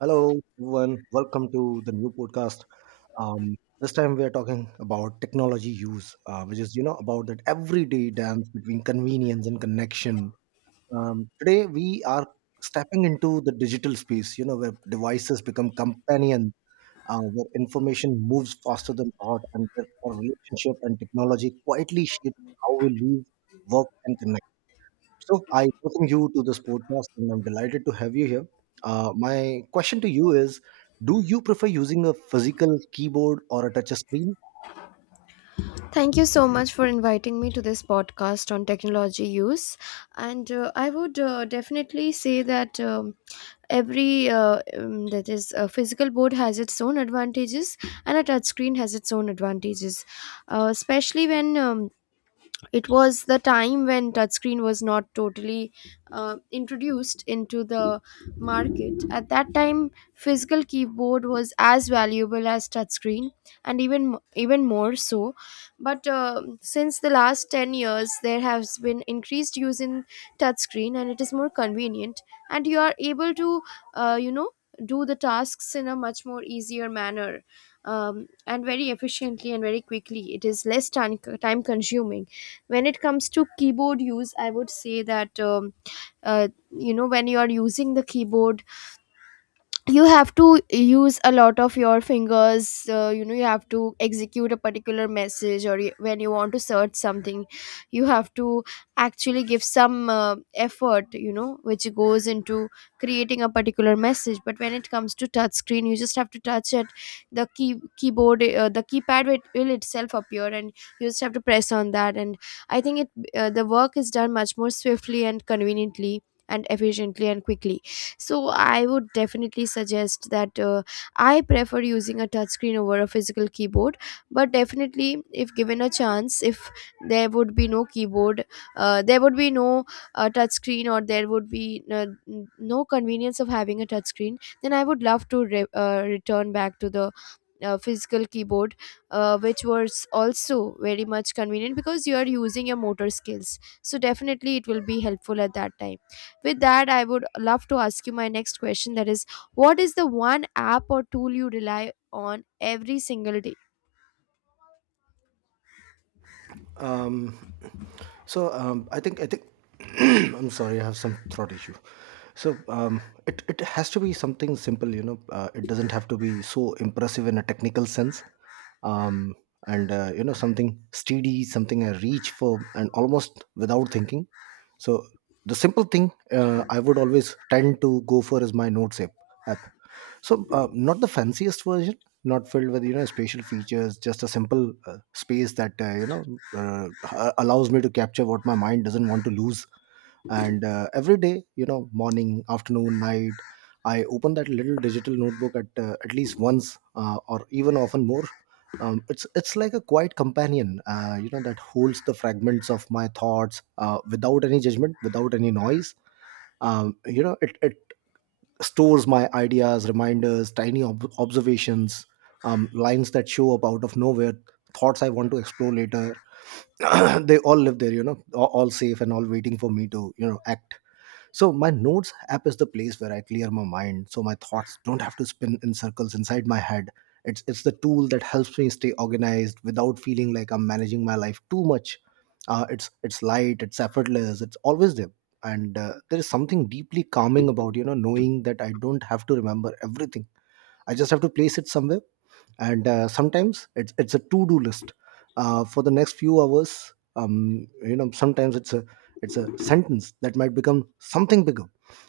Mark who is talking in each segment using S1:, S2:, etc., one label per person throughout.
S1: Hello, everyone. Welcome to the new podcast. This time we are talking about technology use, which is about that everyday dance between convenience and connection. Today we are stepping into the digital space, you know, where devices become companions, where information moves faster than thought, and where our relationship and technology quietly shape how we live, work, and connect. So I welcome you to this podcast, and I'm delighted to have you here. My question to you is: Do you prefer using a physical keyboard or a touch screen?
S2: Thank you so much for inviting me to this podcast on technology use. And I would definitely say that every that is a physical board has its own advantages, and a touchscreen has its own advantages, especially when it was the time when touchscreen was not totally introduced into the market. At that time physical keyboard was as valuable as touchscreen, and even more so. But since the last 10 years there has been increased use in touchscreen, and it is more convenient, and you are able to uh, you know do the tasks in a much more easier manner and very efficiently and very quickly. It is less time consuming. When it comes to keyboard use, I would say that uh, when you are using the keyboard, you have to use a lot of your fingers. You have to execute a particular message, or you, when you want to search something, you have to actually give some effort, which goes into creating a particular message. But when it comes to touch screen, you just have to touch it. The key keyboard the keypad, it will itself appear, and you just have to press on that. And I think it the work is done much more swiftly and conveniently and efficiently and quickly. So I would definitely suggest that I prefer using a touchscreen over a physical keyboard. But definitely if given a chance, if there would be no keyboard, there would be no touchscreen, or there would be no convenience of having a touchscreen, then I would love to return back to the physical keyboard, which was also very much convenient, because you are using your motor skills, so definitely it will be helpful at that time. With that, I would love to ask you my next question, that is, what is the one app or tool you rely on every single day?
S1: Um, So I think I'm sorry, I have some throat issue. So it has to be something simple, you know. It doesn't have to be so impressive in a technical sense, um, and something steady, something I reach for, and almost without thinking. So the simple thing I would always tend to go for is my notes app. So, not the fanciest version, not filled with special features, just a simple space that allows me to capture what my mind doesn't want to lose. And every day, you know, morning, afternoon, night, I open that little digital notebook at least once, or even often more. It's like a quiet companion, you know, that holds the fragments of my thoughts without any judgment, without any noise. It stores my ideas, reminders, tiny observations, lines that show up out of nowhere, thoughts I want to explore later. They all live there, you know, all safe and all waiting for me to, you know, act. So my notes app is the place where I clear my mind so my thoughts don't have to spin in circles inside my head. It's the tool that helps me stay organized without feeling like I'm managing my life too much. It's light, it's effortless, it's always there. And there is something deeply calming about knowing that I don't have to remember everything. I just have to place it somewhere, and sometimes it's a to-do list for the next few hours. Sometimes it's a sentence that might become something bigger.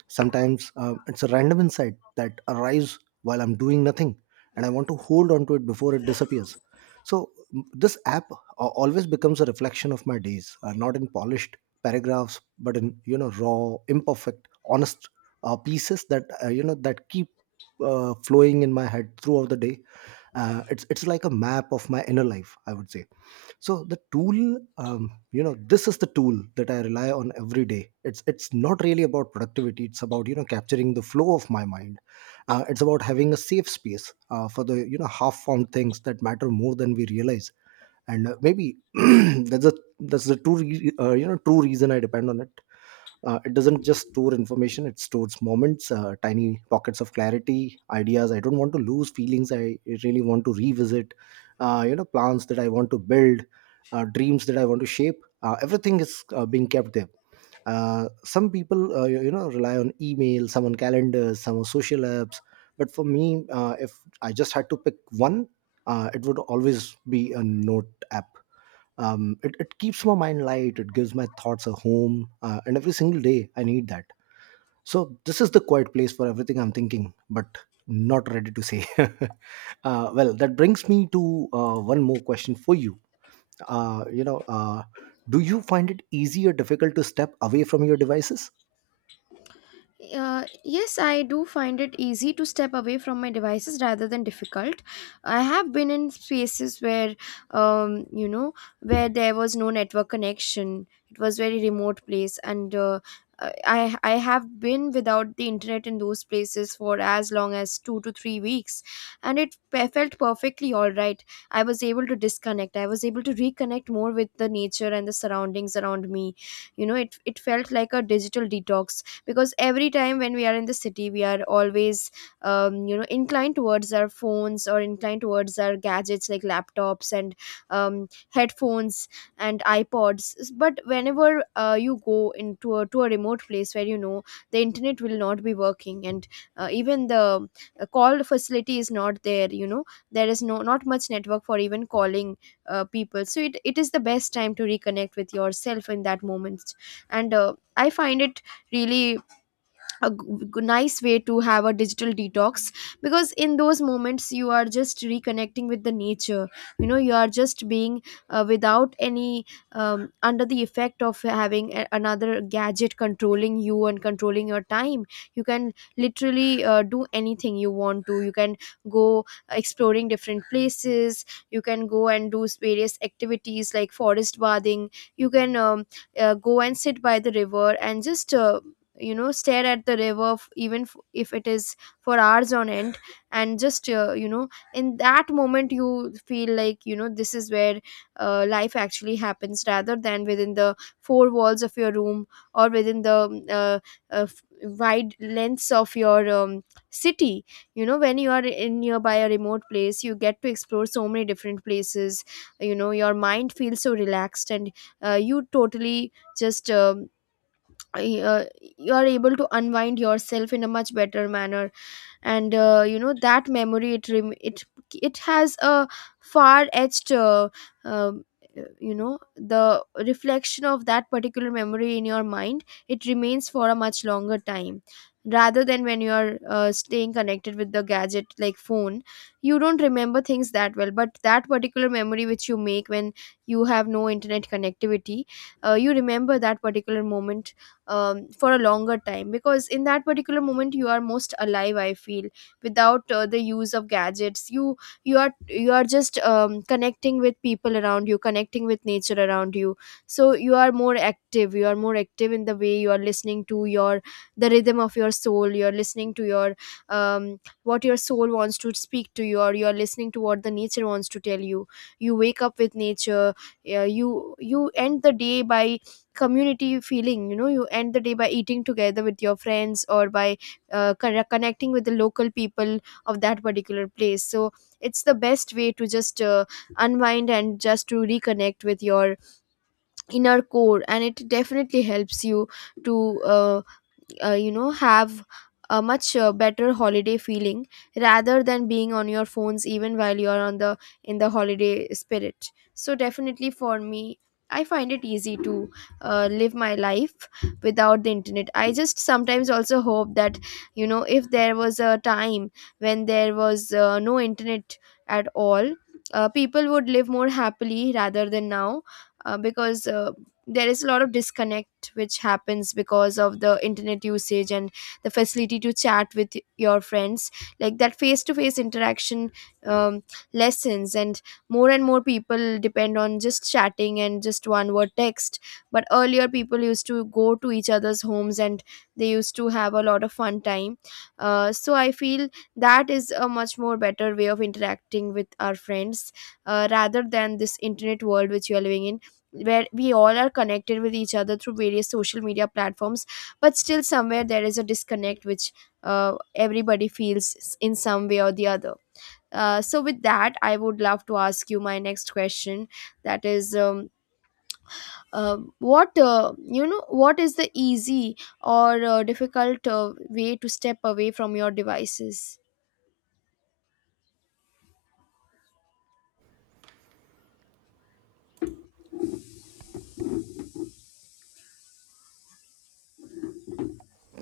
S1: Sometimes it's a random insight that arrives while I'm doing nothing and I want to hold on to it before it disappears. So this app always becomes a reflection of my days, not in polished paragraphs but in raw, imperfect, honest pieces that that keep flowing in my head throughout the day. It's like a map of my inner life, I would say. So the tool, this is the tool that I rely on every day. It's not really about productivity, it's about capturing the flow of my mind. It's about having a safe space for the half formed things that matter more than we realize. And maybe that's a that's the true reason I depend on it. It doesn't just store information; it stores moments, tiny pockets of clarity, ideas. I don't want to lose feelings. I really want to revisit, plans that I want to build, dreams that I want to shape. Everything is being kept there. Some people, rely on email, some on calendars, some on social apps. But for me, if I just had to pick one, it would always be a note app. It keeps my mind light, it gives my thoughts a home. And every single day I need that. So this is the quiet place for everything I'm thinking but not ready to say. Well, that brings me to one more question for you. You know Do you find it easy or difficult to step away from your devices?
S2: Yes, I do find it easy to step away from my devices rather than difficult. I have been in spaces where, um, you know, where there was no network connection. It was very remote place, and I have been without the internet in those places for as long as 2 to 3 weeks, and it felt perfectly all right. I was able to disconnect. I was able to reconnect more with the nature and the surroundings around me. You know, it felt like a digital detox, because every time when we are in the city we are always inclined towards our phones, or inclined towards our gadgets like laptops and headphones and ipods. But whenever you go into to a remote place where you know the internet will not be working, and even the call facility is not there, you know, there is not much network for even calling people, so it is the best time to reconnect with yourself in that moment. And I find it really a nice way to have a digital detox, because in those moments you are just reconnecting with the nature. You know, you are just being without any under the effect of having another gadget controlling you and controlling your time. You can literally do anything you want to. You can go exploring different places. You can go and do various activities like forest bathing. You can go and sit by the river and just stare at the river, even if it is for hours on end. And just in that moment you feel like, you know, this is where life actually happens, rather than within the four walls of your room, or within the wide lengths of your city. You know, when you are in nearby a remote place, you get to explore so many different places. You know, your mind feels so relaxed, and you totally just uh, you are able to unwind yourself in a much better manner. And that memory, it it has a far etched um, the reflection of that particular memory in your mind, it remains for a much longer time rather than when you are staying connected with the gadget like phone. You don't remember things that well, but that particular memory which you make when you have no internet connectivity, you remember that particular moment for a longer time, because in that particular moment you are most alive, I feel. Without the use of gadgets, you are just connecting with people around you, connecting with nature around you. So you are more active. You are more active in the way you are listening to your the rhythm of your soul. You are listening to your what your soul wants to speak to you, or you are listening to what the nature wants to tell you. You wake up with nature, yeah, you end the day by community feeling. You know, you end the day by eating together with your friends, or by connecting with the local people of that particular place. So it's the best way to just unwind and just to reconnect with your inner core. And it definitely helps you to have a much better holiday feeling rather than being on your phones even while you are on the in the holiday spirit. So definitely for me, I find it easy to live my life without the internet. I just sometimes also hope that, you know, if there was a time when there was no internet at all, people would live more happily rather than now. Because there is a lot of disconnect which happens because of the internet usage, and the facility to chat with your friends, like that face to face interaction um, lessens, and more people depend on just chatting and just one word text. But earlier people used to go to each other's homes and they used to have a lot of fun time. So I feel that is a much more better way of interacting with our friends, rather than this internet world which we are living in, where we all are connected with each other through various social media platforms, but still somewhere there is a disconnect which everybody feels in some way or the other. So with that I would love to ask you my next question, that is, what, what is the easy or difficult way to step away from your devices?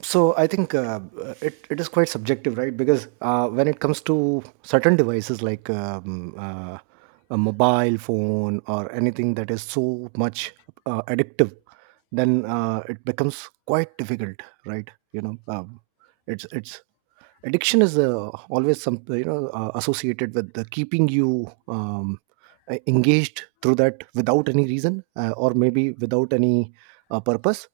S1: So I think it is quite subjective, right? Because when it comes to certain devices like a mobile phone or anything that is so much addictive, then it becomes quite difficult, right? You know um, it's it's addiction is always some associated with the keeping you engaged through that without any reason, or maybe without any purpose.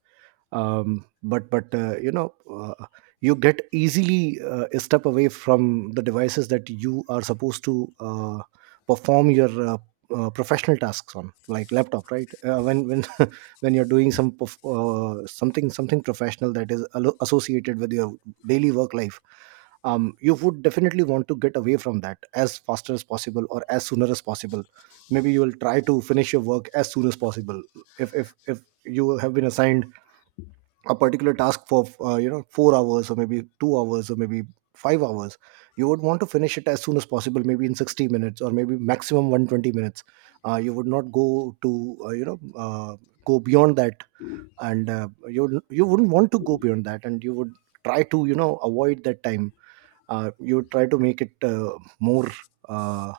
S1: But you get easily a step away from the devices that you are supposed to perform your professional tasks on, like laptop, right? When when you're doing something professional that is associated with your daily work life. You would definitely want to get away from that as faster as possible or as sooner as possible. Maybe you will try to finish your work as soon as possible. If you have been assigned a particular task for 4 hours or maybe 2 hours or maybe 5 hours, you would want to finish it as soon as possible, maybe in 60 minutes or maybe maximum 120 minutes. You would not go to uh, you know uh, go beyond that. And you wouldn't want to go beyond that, and you would try to avoid that time. You would try to make it more uh,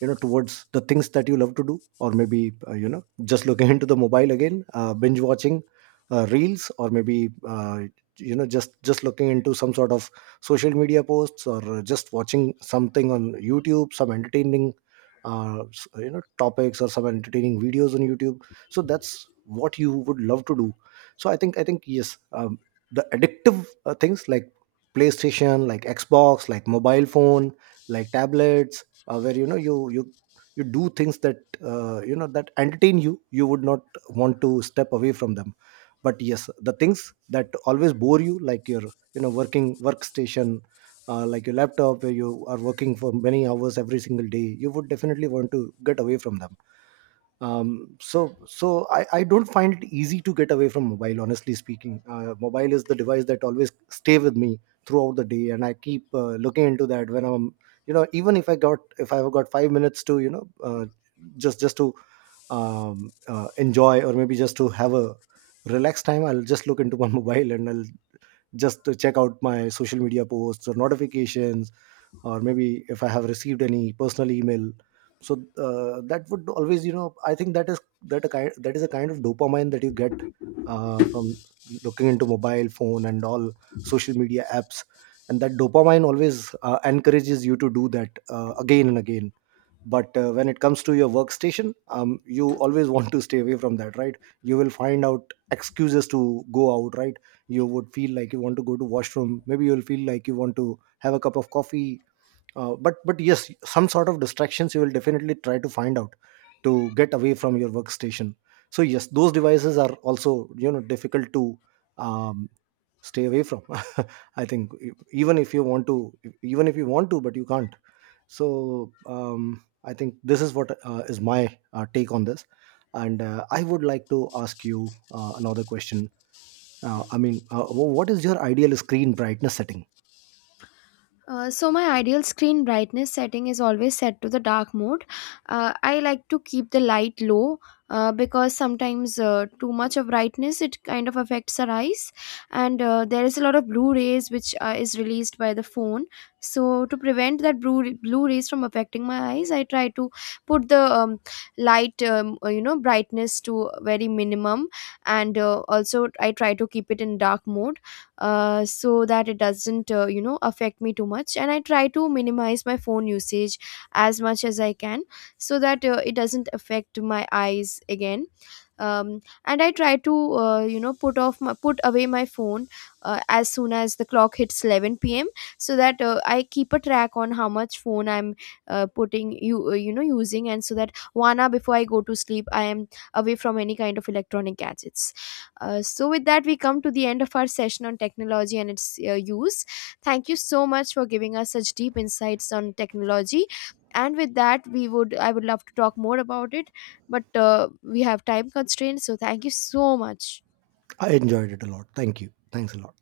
S1: towards the things that you love to do, or maybe just looking into the mobile again, binge watching reels, or maybe just looking into some sort of social media posts, or just watching something on youtube, some entertaining topics or some entertaining videos on youtube. So that's what you would love to do. So I think yes, the addictive things like playstation, like xbox, like mobile phone, like tablets, where you know, you do things that that entertain you, you would not want to step away from them. But yes, the things that always bore you like your working workstation, like your laptop, where you are working for many hours every single day, you would definitely want to get away from them. So I don't find it easy to get away from mobile, honestly speaking. Mobile is the device that always stay with me throughout the day, and I keep looking into that when I'm even if I got if I've got 5 minutes to you know just to enjoy, or maybe just to have a relaxed time, I'll just look into my mobile, and I'll just to check out my social media posts or notifications, or maybe if I have received any personal email. So that would always I think that is that a kind that is a kind of dopamine that you get from looking into mobile phone and all social media apps. And that dopamine always encourages you to do that again and again. But when it comes to your workstation, you always want to stay away from that, right? You will find out excuses to go out, right? You would feel like you want to go to washroom, maybe you'll feel like you want to have a cup of coffee. But yes, some sort of distractions you will definitely try to find out to get away from your workstation. So yes, those devices are also difficult to um, stay away from. I think even if you want to, but you can't. So I think this is what is my take on this. And I would like to ask you another question. What is your ideal screen brightness setting?
S2: So my ideal screen brightness setting is always set to the dark mode. I like to keep the light low, because sometimes too much of brightness, it kind of affects our eyes, and there is a lot of blue rays which is released by the phone. So to prevent that blue rays from affecting my eyes, I try to put the light brightness to very minimum, and also I try to keep it in dark mode, so that it doesn't affect me too much. And I try to minimize my phone usage as much as I can, so that it doesn't affect my eyes again. And I try to put off put away my phone as soon as the clock hits 11 p.m., so that I keep a track on how much phone I'm putting you you know using, and so that 1 hour before I go to sleep I am away from any kind of electronic gadgets. So with that we come to the end of our session on technology and its use. Thank you so much for giving us such deep insights on technology. And with that we would I would love to talk more about it, but we have time constraints, so thank you so much.
S1: I enjoyed it a lot. Thank you. Thanks a lot.